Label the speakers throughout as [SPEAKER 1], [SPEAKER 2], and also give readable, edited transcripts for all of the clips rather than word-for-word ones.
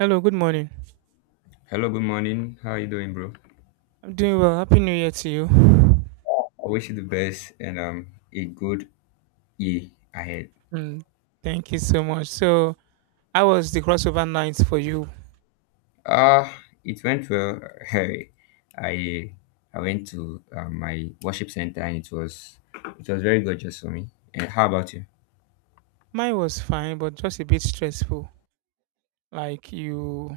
[SPEAKER 1] Hello, good morning.
[SPEAKER 2] Hello, good morning. How are you doing, bro?
[SPEAKER 1] I'm doing well. Happy New Year to you.
[SPEAKER 2] I wish you the best and a good year ahead.
[SPEAKER 1] Mm, thank you so much. So, how was the crossover night for you?
[SPEAKER 2] Uh it went well. Hey, I I went to my worship center and it was very gorgeous for me. And how about you?
[SPEAKER 1] Mine was fine, but just a bit stressful. Like you,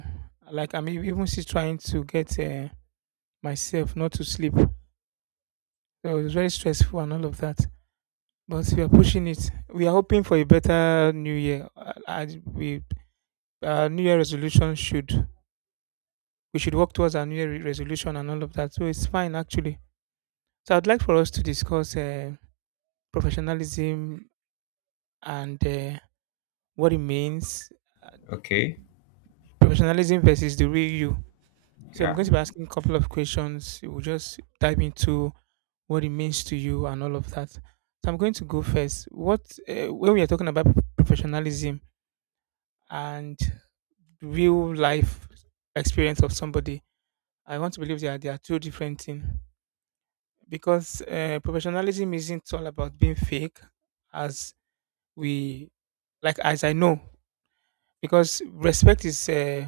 [SPEAKER 1] like I'm even still trying to get myself not to sleep. So it was very stressful and all of that. But we are pushing it. We are hoping for a better New Year. We our New Year resolution should we should work towards our New Year resolution and all of that. So it's fine actually. So I'd like for us to discuss. Professionalism and what it means, uh,
[SPEAKER 2] Okay,
[SPEAKER 1] professionalism versus the real you. So I'm
[SPEAKER 2] yeah.
[SPEAKER 1] going to be asking a couple of questions. We'll just dive into what it means to you and all of that. So I'm going to go first. What When we are talking about professionalism and real life experience of somebody, I want to believe that they are two different things because professionalism isn't all about being fake, as we like as I know. Because respect is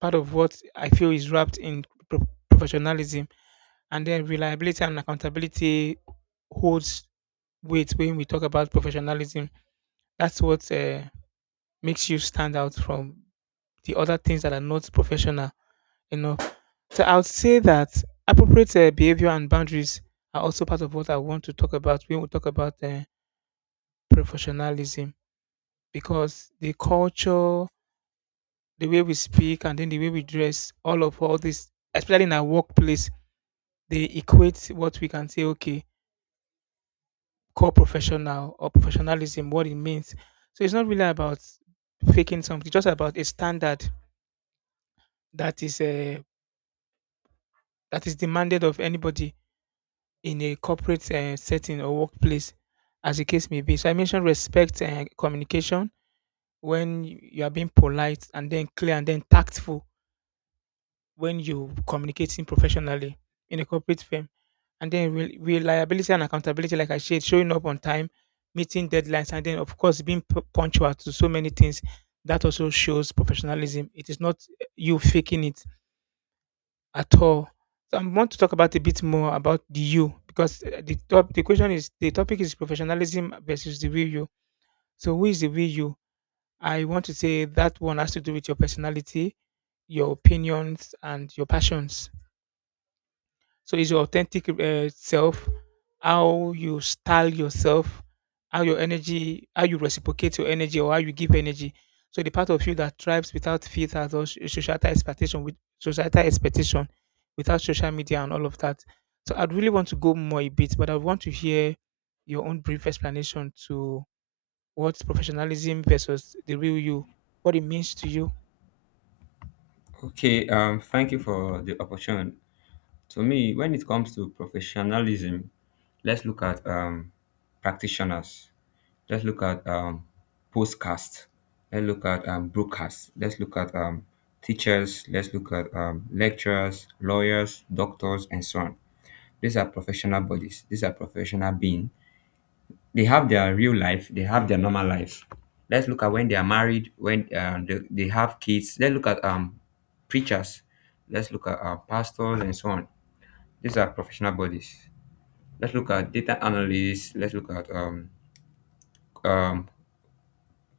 [SPEAKER 1] part of what I feel is wrapped in professionalism, and then reliability and accountability holds weight when we talk about professionalism. That's what makes you stand out from the other things that are not professional enough. So I would say that appropriate behavior and boundaries are also part of what I want to talk about when we talk about professionalism, because the culture, the way we speak and then the way we dress, all of all this, especially in our workplace, they equate what we can say, okay, core professional or professionalism, what it means. So it's not really about faking something, it's just about a standard that is uh, that is demanded of anybody in a corporate setting or workplace, as the case may be. So I mentioned respect and communication, when you are being polite and then clear and then tactful when you communicating professionally in a corporate firm. And then reliability and accountability, like I said, showing up on time, meeting deadlines, and then of course being punctual to so many things. That also shows professionalism. It is not you faking it at all. So I want to talk about a bit more about the you, because the question is, the topic is professionalism versus the real you. So who is the real you? I want to say that one has to do with your personality, your opinions, and your passions. So it's your authentic self, how you style yourself, how your energy, how you reciprocate your energy, or how you give energy. So the part of you that thrives without filters or societal expectation, with societal expectation, without social media and all of that. So I'd really want to go more a bit, but I want to hear your own brief explanation to what professionalism versus the real you, what it means to you.
[SPEAKER 2] Okay, thank you for the opportunity. To me, when it comes to professionalism, let's look at practitioners. Let's look at postcast. Let's look at broadcast. Let's look at teachers. Let's look at lecturers, lawyers, doctors, and so on. These are professional bodies. These are professional beings. They have their real life. They have their normal life. Let's look at when they are married, when they have kids. Let's look at preachers. Let's look at pastors and so on. These are professional bodies. Let's look at data analysts. Let's look at um,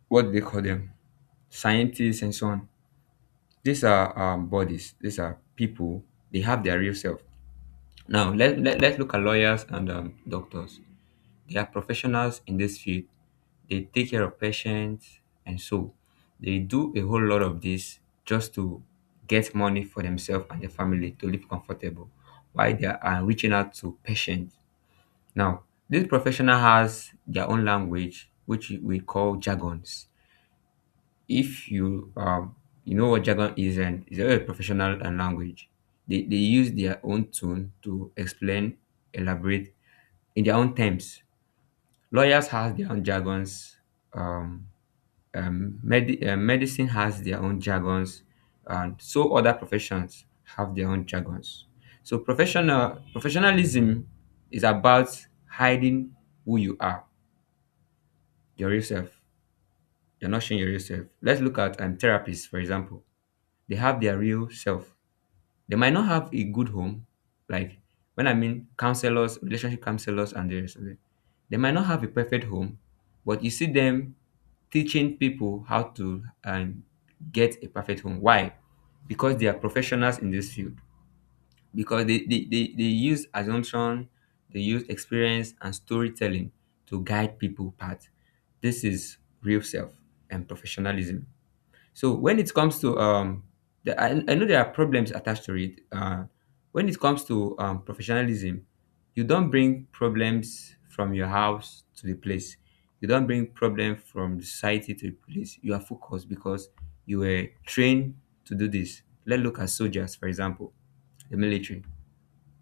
[SPEAKER 2] what do they call them, scientists and so on. These are bodies. These are people. They have their real self. Now let's look at lawyers and doctors. They are professionals in this field. They take care of patients, and so they do a whole lot of this just to get money for themselves and their family to live comfortable while they are reaching out to patients. Now, these professional has their own language, which we call jargons. If you you know what jargon is, and it's a professional and language. They use their own tone to explain, elaborate in their own terms. Lawyers have their own jargons. Um, Medicine has their own jargons, and so other professions have their own jargons. So professionalism is about hiding who you are, your real self. You're not showing your real self. Let's look at therapists, for example. They have their real self. They might not have a good home, like when I mean counselors, relationship counselors, and the rest of it. They might not have a perfect home, but you see them teaching people how to get a perfect home. Why? Because they are professionals in this field, because they use assumption, they use experience and storytelling to guide people path. This is real self and professionalism. So when it comes to the, I know there are problems attached to it. When it comes to professionalism, you don't bring problems from your house to the place. You don't bring problems from the society to the place. You are focused because you were trained to do this. Let's look at soldiers, for example, the military,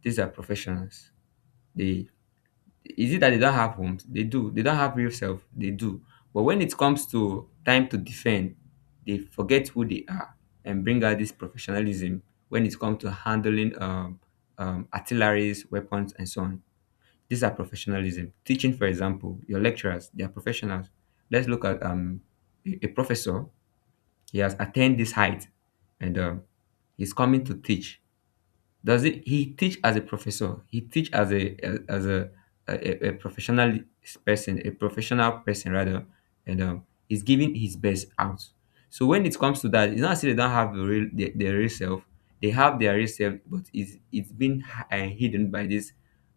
[SPEAKER 2] these are professionals. They, is it that they don't have homes? They do. They don't have real self. They do. But when it comes to time to defend, they forget who they are and bring out this professionalism when it comes to handling artilleries, weapons, and so on. These are professionalism. Teaching, for example, your lecturers, they are professionals. Let's look at a professor. He has attained this height, and he's coming to teach, does it? He teach as a professor. He teach as as a a professional person, a professional person rather, and he's giving his best out. So when it comes to that, it's not as if they don't have the real their real self. They have their real self, but it's been hidden by this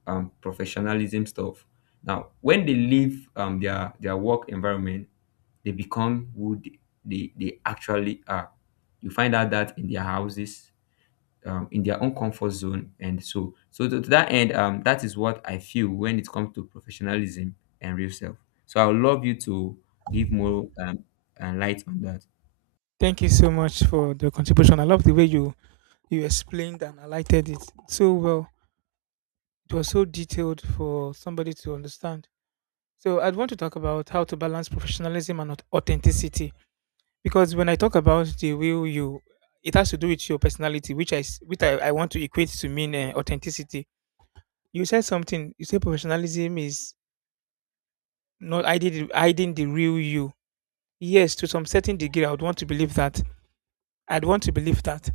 [SPEAKER 2] professionalism stuff. Now, when they leave their work environment, they become who they actually are. You find out that in their houses, in their own comfort zone and so to that end, that is what I feel when it comes to professionalism and real self. So I would love you to give more light on that.
[SPEAKER 1] Thank you so much for the contribution. I love the way you explained and highlighted it so well. It was so detailed for somebody to understand. So I'd want to talk about how to balance professionalism and authenticity, because when I talk about the real you, it has to do with your personality, which I s- which I want to equate to mean authenticity. You said something. You said professionalism is not hiding the real you. Yes, to some certain degree, I would want to believe that. I'd want to believe that,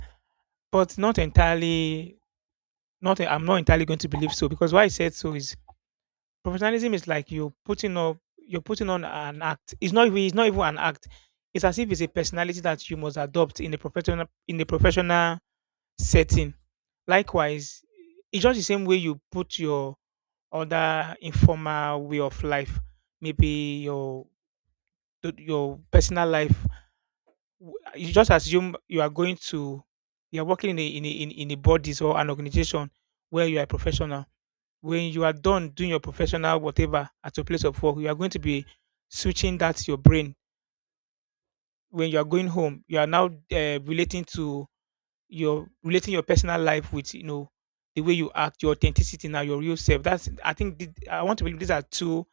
[SPEAKER 1] but not entirely. Not I'm not entirely going to believe so, because why I said so is: professionalism is like you're putting on an act. It's not even an act. It's as if it's a personality that you must adopt in a professional setting. Likewise, it's just the same way you put your other informal way of life, maybe your your personal life. You just assume you are going to, you are working in a in a bodies or an organization where you are a professional. When you are done doing your professional whatever at your place of work, you are going to be switching that to your brain. When you are going home, you are now relating to your relating your personal life with, you know, the way you act, your authenticity now, your real self. That's, I think, I want to believe these are two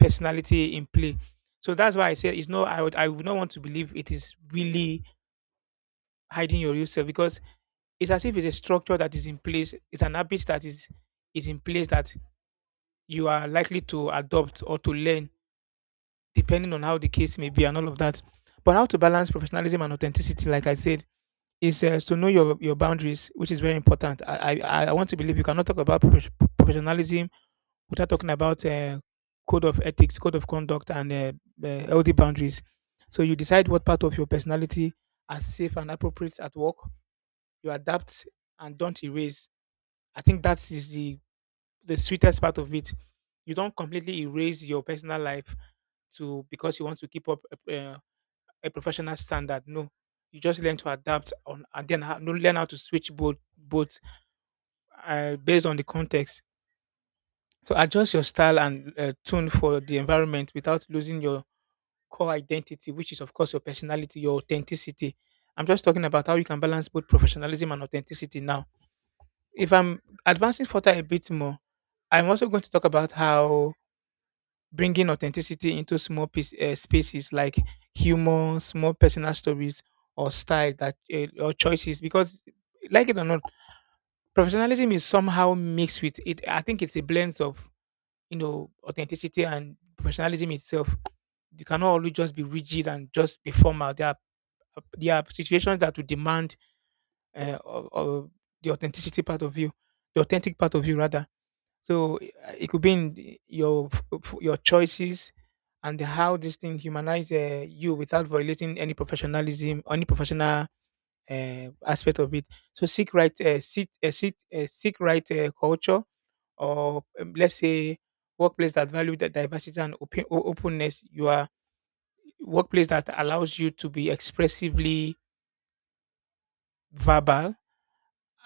[SPEAKER 1] personality in play. So that's why I said it's no. I would not want to believe it is really hiding your real self, because it's as if it's a structure that is in place. It's an habit that is in place, that you are likely to adopt or to learn depending on how the case may be and all of that. But how to balance professionalism and authenticity, like I said, is to know your boundaries, which is very important. I want to believe you cannot talk about professionalism without talking about code of ethics, code of conduct, and healthy boundaries. So you decide what part of your personality are safe and appropriate at work. You adapt and don't erase. I think that is the sweetest part of it. You don't completely erase your personal life to, because you want to keep up uh, a professional standard. No, you just learn to adapt on, and then learn how to switch both based on the context. So adjust your style and tune for the environment without losing your core identity, which is of course your personality, your authenticity. I'm just talking about how you can balance both professionalism and authenticity now. If I'm advancing further a bit more, I'm also going to talk about how bringing authenticity into small spaces like humor, small personal stories, or style that or choices. Because, like it or not, professionalism is somehow mixed with it. I think it's a blend of, you know, authenticity and professionalism itself. You cannot always just be rigid and just be formal. There are situations that will demand or the authenticity part of you, the authentic part of you rather. So it could be in your your choices and how this thing humanize you without violating any professionalism, any professional aspect of it. So seek right culture, or let's say workplace that value the diversity and openness. You are Workplace that allows you to be expressively verbal,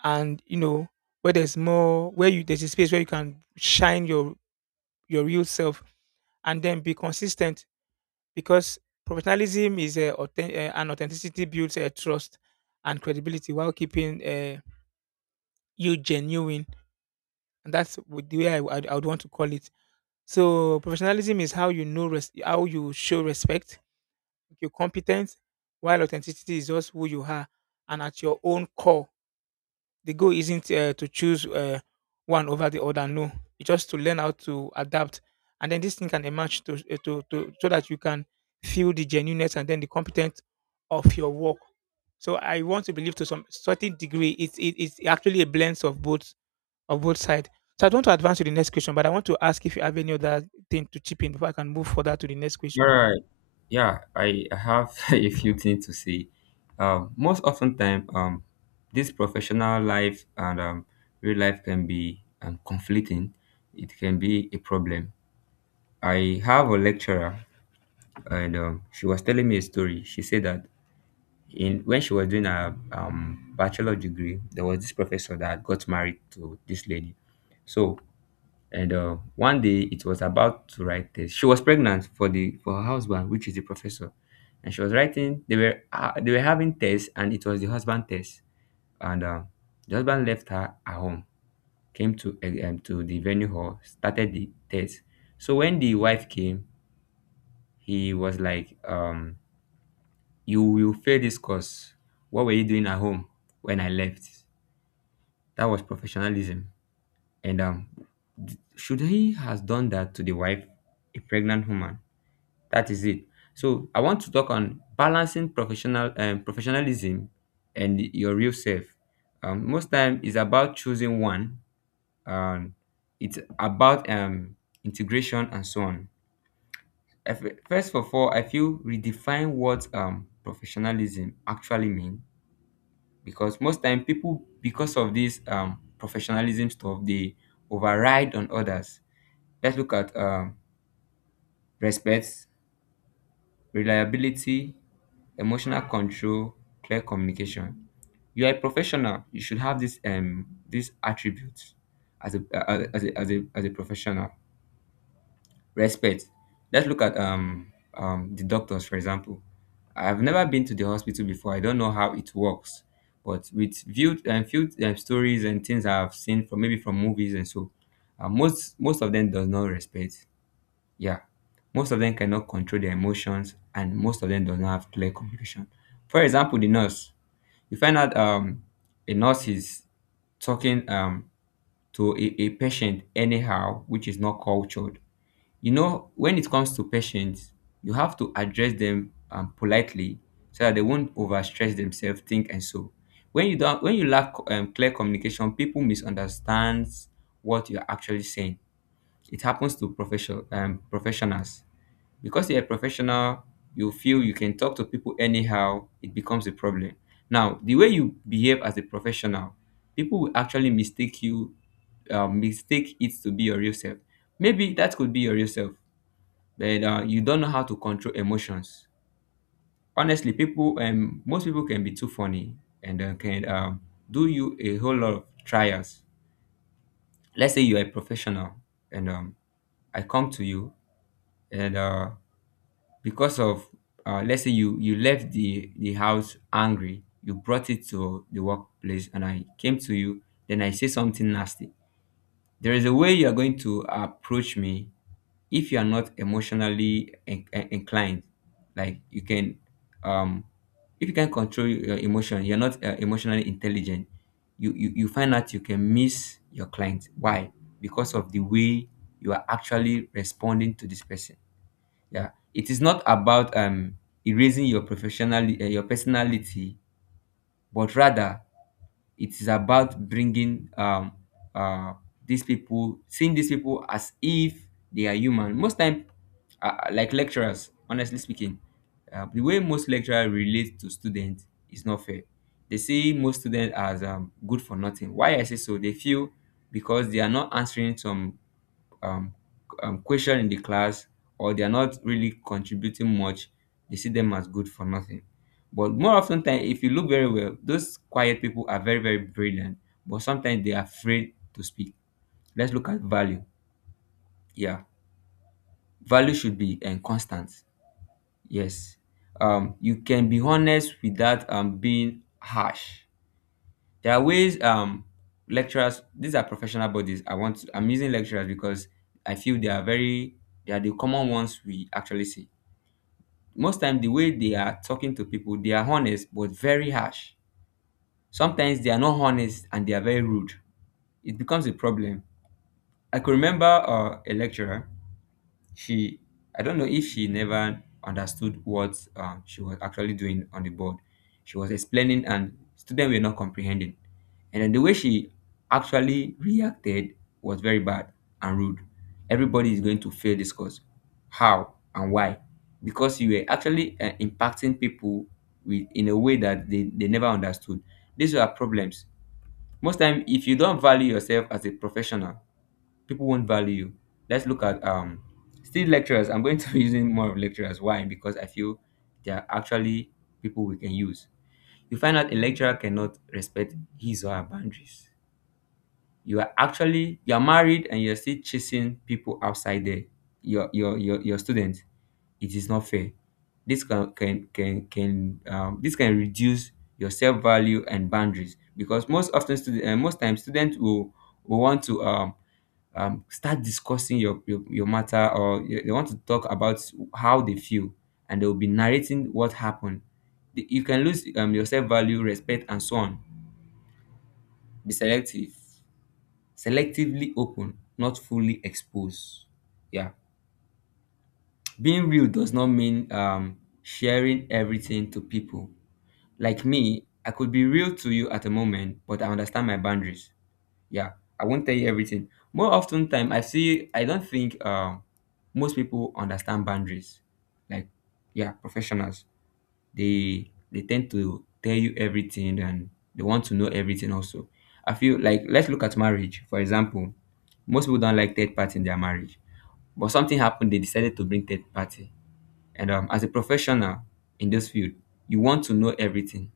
[SPEAKER 1] and you know where there's a space where you can shine your real self and then be consistent, because authenticity builds a trust and credibility while keeping you genuine. And that's what the way I would want to call it. So professionalism is how, you know, how you show respect, you're competent, while authenticity is just who you are and at your own core. The goal isn't to choose one over the other. No, it's just to learn how to adapt, and then this thing can emerge to, eh, to so that you can feel the genuineness and then the competence of your work. So I want to believe to some certain degree it's actually a blend of both sides. So I don't want to advance to the next question, but I want to ask if you have any other thing to chip in before I can move further to the next
[SPEAKER 2] All
[SPEAKER 1] question.
[SPEAKER 2] right. Yeah, I have a few things to say. Most often time, this professional life and real life can be conflicting. It can be a problem. I have a lecturer, and she was telling me a story. She said that in when she was doing her bachelor degree, there was this professor that got married to this lady. So, and one day it was about to write this. She was pregnant for the for her husband, which is the professor, and she was writing. They were having tests, and it was the husband test. And the husband left her at home, came to to the venue hall, started the test. So when the wife came, he was like, you will fail this course. What were you doing at home when I left? That was professionalism. And should he has done that to the wife, a pregnant woman? That is it. So I want to talk on balancing professionalism and your real self. Most time is about choosing one. Um, it's about integration and so on. First of all, I feel redefine what professionalism actually means. Because most time people, because of this professionalism stuff, they override on others. Let's look at respect, reliability, emotional control, clear communication. You are a professional, you should have this these attributes as a as a professional. Respect. Let's look at the doctors, for example. I've never been to the hospital before, I don't know how it works, but with viewed and few stories and things I've seen from maybe from movies and so, most of them does not respect. Yeah, most of them cannot control their emotions, and most of them do not have clear communication. For example, the nurse, you find out a nurse is talking to a patient anyhow, which is not cultured. You know, when it comes to patients, you have to address them politely so that they won't overstress themselves, think and so. When you don't, when you lack clear communication, people misunderstand what you're actually saying. It happens to professionals. Because you're a professional, you feel you can talk to people anyhow, it becomes a problem. Now, the way you behave as a professional, people will actually mistake you, mistake it to be your real self. Maybe that could be your real self, but you don't know how to control emotions. Honestly, people most people can be too funny and can do you a whole lot of trials. Let's say you are a professional, and I come to you, and because of let's say you you left the house angry, you brought it to the workplace and I came to you, then I say something nasty. There is a way you are going to approach me if you are not inclined. Like you can um if you can control your emotion, you're not emotionally intelligent, you find out you can miss your client. Why? Because of the way you are actually responding to this person. Yeah, it is not about erasing your professional your personality, but rather it is about bringing uh these people, seeing these people as if they are human. Most time, like lecturers, honestly speaking, the way most lecturers relate to students is not fair. They see most students as good for nothing. Why I say so, they feel because they are not answering some um, question in the class, or they are not really contributing much, they see them as good for nothing. But more often than if you look very well, those quiet people are very brilliant, but sometimes they are afraid to speak. Let's look at value. Yeah, value should be constant. Yes. You can be honest without being harsh. There are ways lecturers, these are professional bodies. I'm using lecturers because I feel they are very, they are the common ones we actually see. Most time, the way they are talking to people, they are honest but very harsh. Sometimes they are not honest and they are very rude. It becomes a problem. I could remember a lecturer. She, I don't know if she never understood what she was actually doing on the board. She was explaining, and students were not comprehending. And then the way she actually reacted was very bad and rude. Everybody is going to fail this course. How and why? Because you were actually impacting people with in a way that they never understood. These were problems. Most time, if you don't value yourself as a professional, people won't value you. Let's look at still lecturers. I'm going to be using more of lecturers. Why? Because I feel they are actually people we can use. You find out a lecturer cannot respect his or her boundaries. You are married and you're still chasing people outside there. Your students. It is not fair. This can this can reduce your self value and boundaries, because most times students will want to start discussing your matter, or they want to talk about how they feel, and they'll be narrating what happened. You can lose your self-value, respect and so on. Be selectively open, not fully exposed. Yeah. Being real does not mean sharing everything to people. Like me, I could be real to you at the moment, but I understand my boundaries. Yeah, I won't tell you everything. More often time, I don't think most people understand boundaries. Like, yeah, professionals, they tend to tell you everything, and they want to know everything also. I feel like, let's look at marriage for example. Most people don't like third party in their marriage, but something happened, they decided to bring third party. And as a professional in this field, you want to know everything.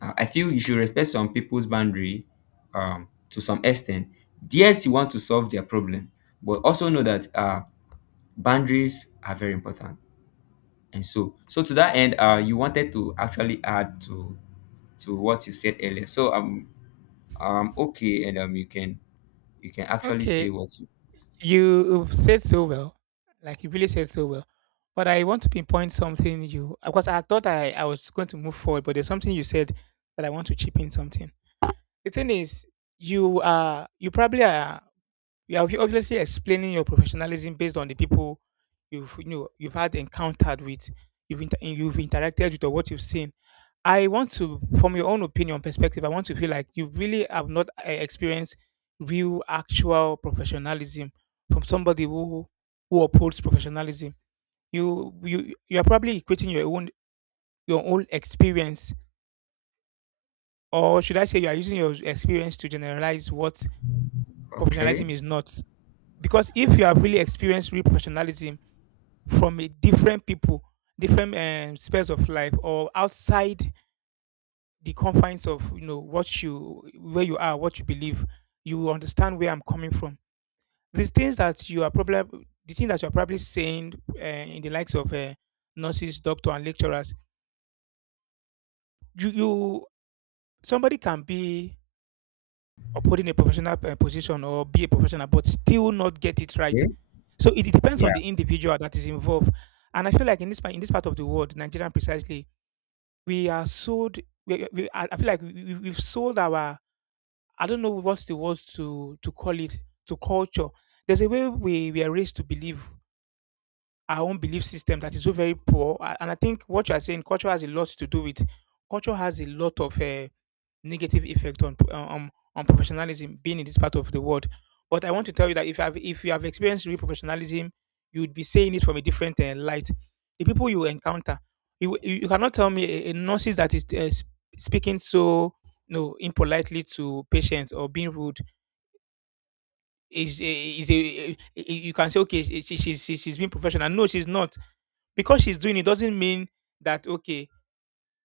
[SPEAKER 2] I feel you should respect some people's boundary, to some extent. Yes, you want to solve their problem, but also know that boundaries are very important. And so, to that end, you wanted to actually add to what you said earlier. So okay, and you can actually say
[SPEAKER 1] Okay,
[SPEAKER 2] what you
[SPEAKER 1] you said so well, like you really said so well. But I want to pinpoint something you, because I thought I was going to move forward, but there's something you said that I want to chip in something. The thing is, you are you probably are you are obviously explaining your professionalism based on the people you know you've had encountered with, you've interacted with, or what you've seen. I want to, from your own opinion perspective, I want to feel like you really have not experienced real, actual professionalism from somebody who upholds professionalism. You are probably equating your own experience, or should I say, you are using your experience to generalize what professionalism
[SPEAKER 2] okay.
[SPEAKER 1] is not. Because if you have really experienced real professionalism, from a different people, different spheres of life, or outside the confines of, you know, what you where you are, what you believe, you will understand where I'm coming from. The things that you are probably the thing that you are probably saying in the likes of nurses, doctor, and lecturers, you somebody can be upholding a professional position or be a professional, but still not get it right.
[SPEAKER 2] Okay.
[SPEAKER 1] So it depends
[SPEAKER 2] Yeah.
[SPEAKER 1] on the individual that is involved. And I feel like in this part of the world, Nigerian precisely, we are sold. We, I feel like we've sold our. I don't know what's the word to call it to culture. There's a way we are raised to believe our own belief system that is so very poor. And I think what you are saying, culture has a lot to do with. Culture has a lot of negative effect on professionalism being in this part of the world. But I want to tell you that if you have experienced real professionalism, you would be saying it from a different light. The people you encounter, you cannot tell me a nurses that is speaking so no impolitely to patients or being rude is a eh, eh, you can say okay she's she's being professional. No, she's not because she's doing it doesn't mean that okay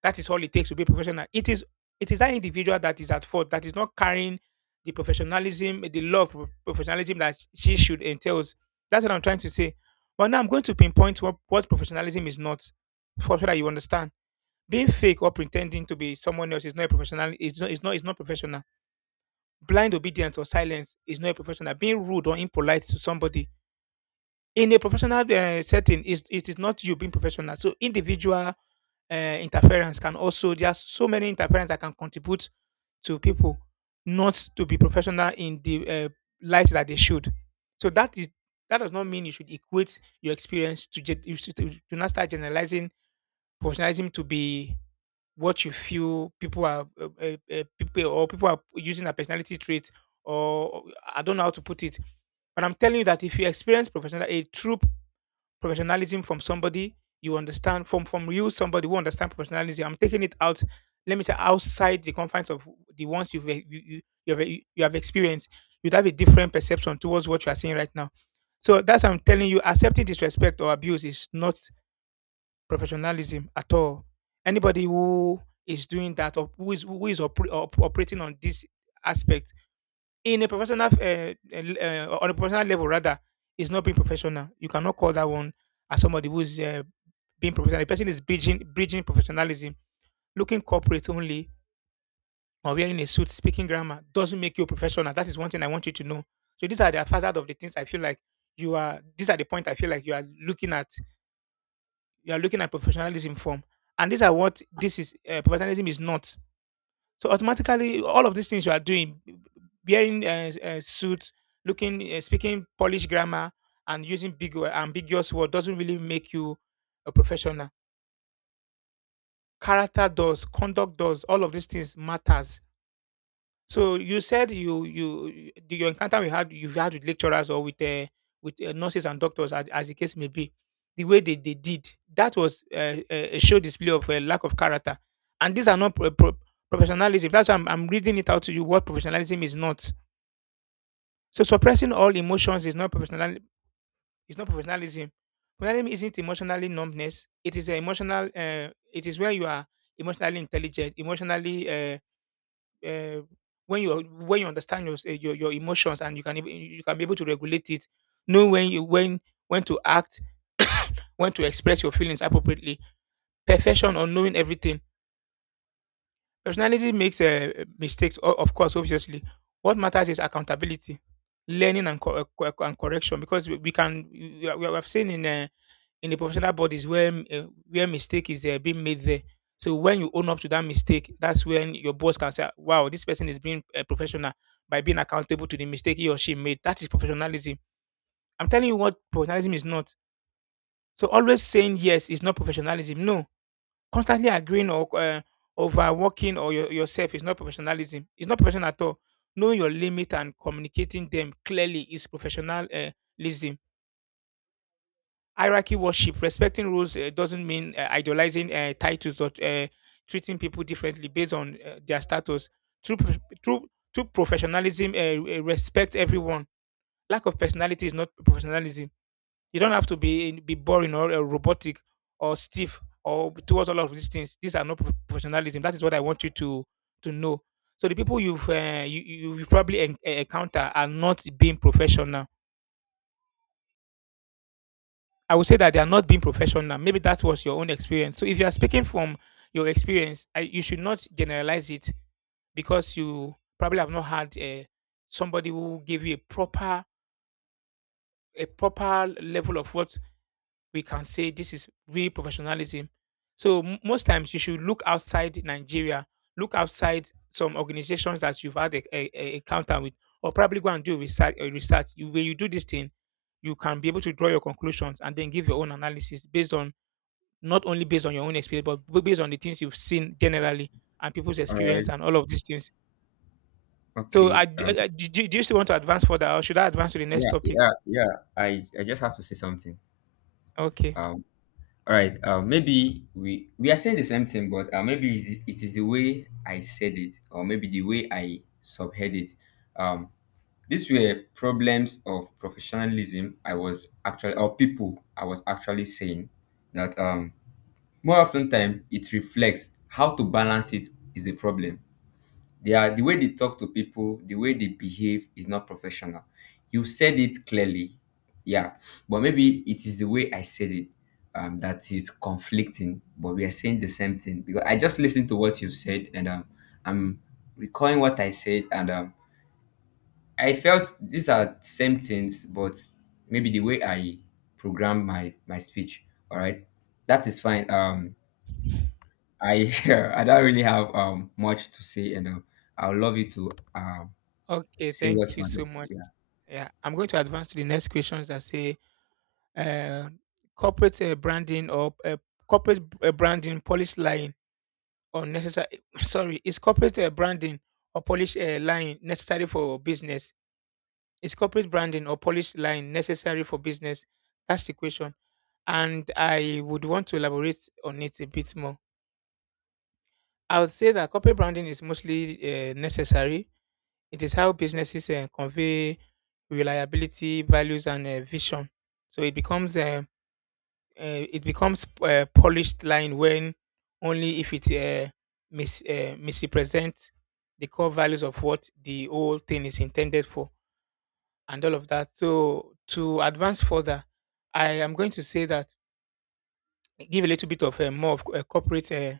[SPEAKER 1] that is all it takes to be professional. It is that individual that is at fault, that is not carrying the professionalism, the love of professionalism that she should entails. That's what I'm trying to say. But now I'm going to pinpoint what professionalism is not, for so that you understand. Being fake or pretending to be someone else is not a professional. It's not is not professional. Blind obedience or silence is not a professional. Being rude or impolite to somebody in a professional setting, is it is not you being professional. So individual uh, interference can also there are so many interference that can contribute to people not to be professional in the light that they should. So that does not mean you should equate your experience you should to not start generalizing professionalism to be what you feel people are people or people are using a personality trait or I don't know how to put it. But I'm telling you that if you experience professional a true professionalism from somebody you understand from you somebody who understand professionalism. I'm taking it out, let me say outside the confines of the ones you have you have experienced. You'd have a different perception towards what you are seeing right now. So that's why I'm telling you, accepting disrespect or abuse is not professionalism at all. Anybody who is doing that or who is operating on this aspect in a professional f- on a professional level rather is not being professional. You cannot call that one as somebody who is being professional. The person is bridging professionalism, looking corporate only, or wearing a suit, speaking grammar doesn't make you a professional. That is one thing I want you to know. So these are the facade of the things I feel like you are. These are the point I feel like you are looking at. You are looking at professionalism from, and these are what this is. Professionalism is not. So automatically, all of these things you are doing, wearing a suit, looking, speaking Polish grammar, and using ambiguous word doesn't really make you a professional. Character does, conduct does, all of these things matters. So you said you you the- your encounter we had you had with lecturers or with nurses and doctors as the case may be, the way they did that was a show display of a lack of character, and these are not professionalism. That's why I'm reading it out to you what professionalism is not. So suppressing all emotions is not professional. Is not professionalism. Professionalism isn't emotionally numbness. It is a emotional. It is where you are emotionally intelligent, emotionally. Uh, when you understand your, your emotions, and you you can be able to regulate it, know when to act, when to express your feelings appropriately. Perfection or knowing everything, personality makes mistakes of course obviously. What matters is accountability, learning, and correction, because we have seen in the professional bodies where where mistake is being made there. So when you own up to that mistake, that's when your boss can say, "Wow, this person is being professional by being accountable to the mistake he or she made." That is professionalism. I'm telling you what professionalism is not. So always saying yes is not professionalism. No, constantly agreeing or overworking or yourself is not professionalism. It's not professional at all. Knowing your limit and communicating them clearly is professionalism. Hierarchy worship, respecting rules, doesn't mean idolizing titles or treating people differently based on their status. true prof- true true professionalism respect everyone. Lack of personality is not professionalism. You don't have to be boring or robotic or stiff or towards all of these things. These are not professionalism. That is what I want you to know. So the people you've encounter are not being professional. I would say that they are not being professional. Maybe that was your own experience. So if you are speaking from your experience, you should not generalize it, because you probably have not had somebody who gave you a proper level of what we can say this is real professionalism. So most times you should look outside Nigeria, look outside some organizations that you've had a encounter with, or probably go and do research. Research. When you do this thing, you can be able to draw your conclusions and then give your own analysis based on not only based on your own experience, but based on the things you've seen generally, and people's
[SPEAKER 2] All right.
[SPEAKER 1] experience and all of these things. So, I,
[SPEAKER 2] Okay.
[SPEAKER 1] d- I- do, do do you still want to advance further, or should I advance to the next
[SPEAKER 2] Yeah.
[SPEAKER 1] topic?
[SPEAKER 2] Yeah. Yeah. I just have to say something.
[SPEAKER 1] Okay,
[SPEAKER 2] Um. All right. Maybe we are saying the same thing, but maybe it is the way I said it, or maybe the way I subhead it. Um, these were problems of professionalism. I was actually, or people, I was actually saying that more often time it reflects how to balance it is a problem. Their, the way they talk to people, the way they behave, is not professional. You said it clearly. Yeah. But maybe it is the way I said it, that is conflicting. But we are saying the same thing, because I just listened to what you said, and I'm recalling what I said, and I felt these are same things, but maybe the way I program my speech. All right, that is fine. I I don't really have much to say, and I would love you to
[SPEAKER 1] okay,
[SPEAKER 2] Say what
[SPEAKER 1] thank
[SPEAKER 2] you
[SPEAKER 1] you so
[SPEAKER 2] wanted to.
[SPEAKER 1] much.
[SPEAKER 2] Yeah.
[SPEAKER 1] Yeah, I'm going to advance to the next questions that say uh, corporate branding or corporate branding, polish lying or necessary. Sorry, is corporate branding or polish lying necessary for business? Is corporate branding or polish line necessary for business? That's the question. And I would want to elaborate on it a bit more. I would say that corporate branding is mostly necessary. It is how businesses convey reliability, values, and vision. So it becomes polished line when only if it misrepresents the core values of what the whole thing is intended for, and all of that. So to advance further, I am going to say that give a little bit of more of corporate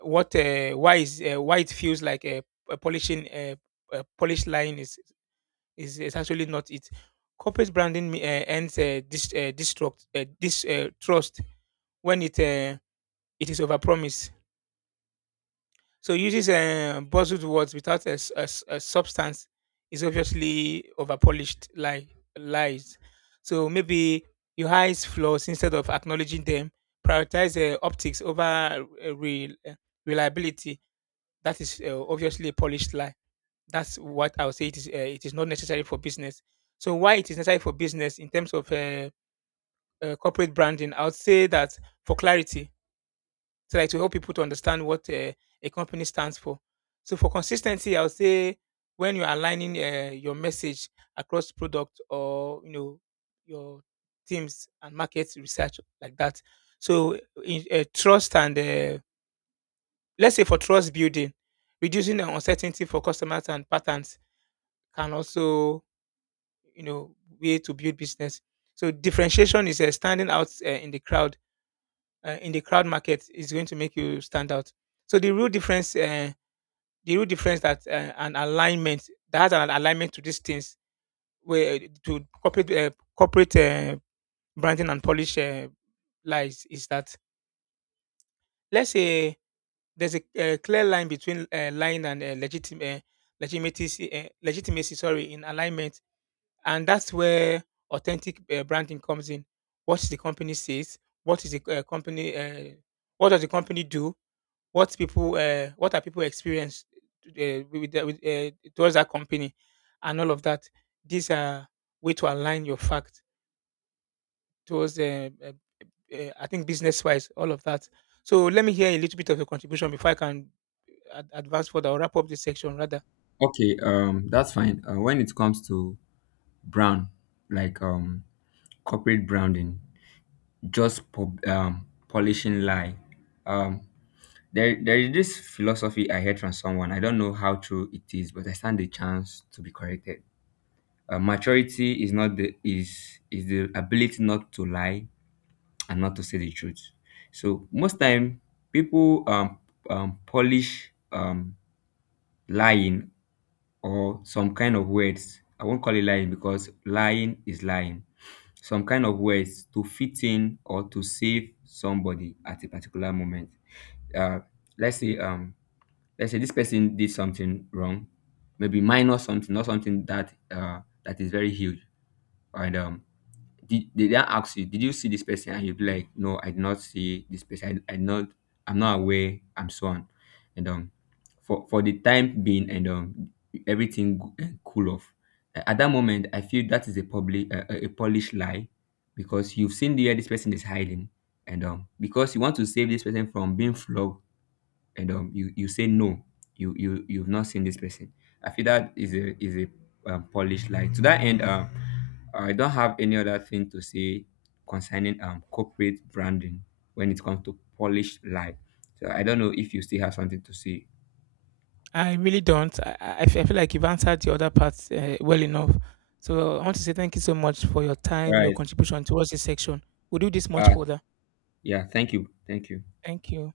[SPEAKER 1] what why is why it feels like a polishing a polish line is actually not it. Corporate branding ends dis, destruct this trust when it it is overpromised. So uses buzzed words without a substance is obviously overpolished like lies. So maybe your eyes flaws instead of acknowledging them, prioritize optics over reliability. That is obviously a polished lie. That's what I would say. It is. It is not necessary for business. So why it is necessary for business in terms of corporate branding? I would say that for clarity, so like to help people to understand what a company stands for. So for consistency, I would say when you're aligning your message across product or you know your teams and market research like that. So in, trust and let's say for trust building, reducing the uncertainty for customers and patterns can also you know way to build business. So differentiation is standing out in the crowd market is going to make you stand out. So the real difference that an alignment to these things, where to corporate branding and polish lies is that, let's say, there's a, clear line between lying and legitimacy, sorry, in alignment, and that's where authentic branding comes in. What the company says, what is the company, what does the company do, what people, what are people experience towards that company, and all of that. These are way to align your fact towards, I think, business wise, all of that. So let me hear a little bit of your contribution before I can advance further or wrap up this section rather.
[SPEAKER 2] Okay. That's fine. When it comes to brand, like corporate branding, just polishing lie. Um, there is this philosophy I heard from someone. I don't know how true it is, but I stand the chance to be corrected. Maturity is not the is the ability not to lie and not to say the truth. So most time people polish lying, or some kind of words. I won't call it lying because lying is lying. Some kind of words to fit in, or to save somebody at a particular moment. Uh, let's say um, let's say this person did something wrong, maybe minor something, not something that is very huge, and did they ask you, did you see this person, and you'd be like, no, I did not see this person, I not I'm not aware, I'm so on, and for the time being, and everything cool off. At that moment, I feel that is a public, a polished lie, because you've seen the where this person is hiding, and because you want to save this person from being flogged, and you say no, you've not seen this person. I feel that is a polished lie. To that end, I don't have any other thing to say concerning corporate branding when it comes to polished lie. So I don't know if you still have something to say.
[SPEAKER 1] I really don't. I feel like you've answered the other parts well enough. So I want to say thank you so much for your
[SPEAKER 2] All
[SPEAKER 1] time, your
[SPEAKER 2] right.
[SPEAKER 1] contribution towards this section. We'll do this much
[SPEAKER 2] uh
[SPEAKER 1] further.
[SPEAKER 2] yeah, thank you, thank you.
[SPEAKER 1] Thank you.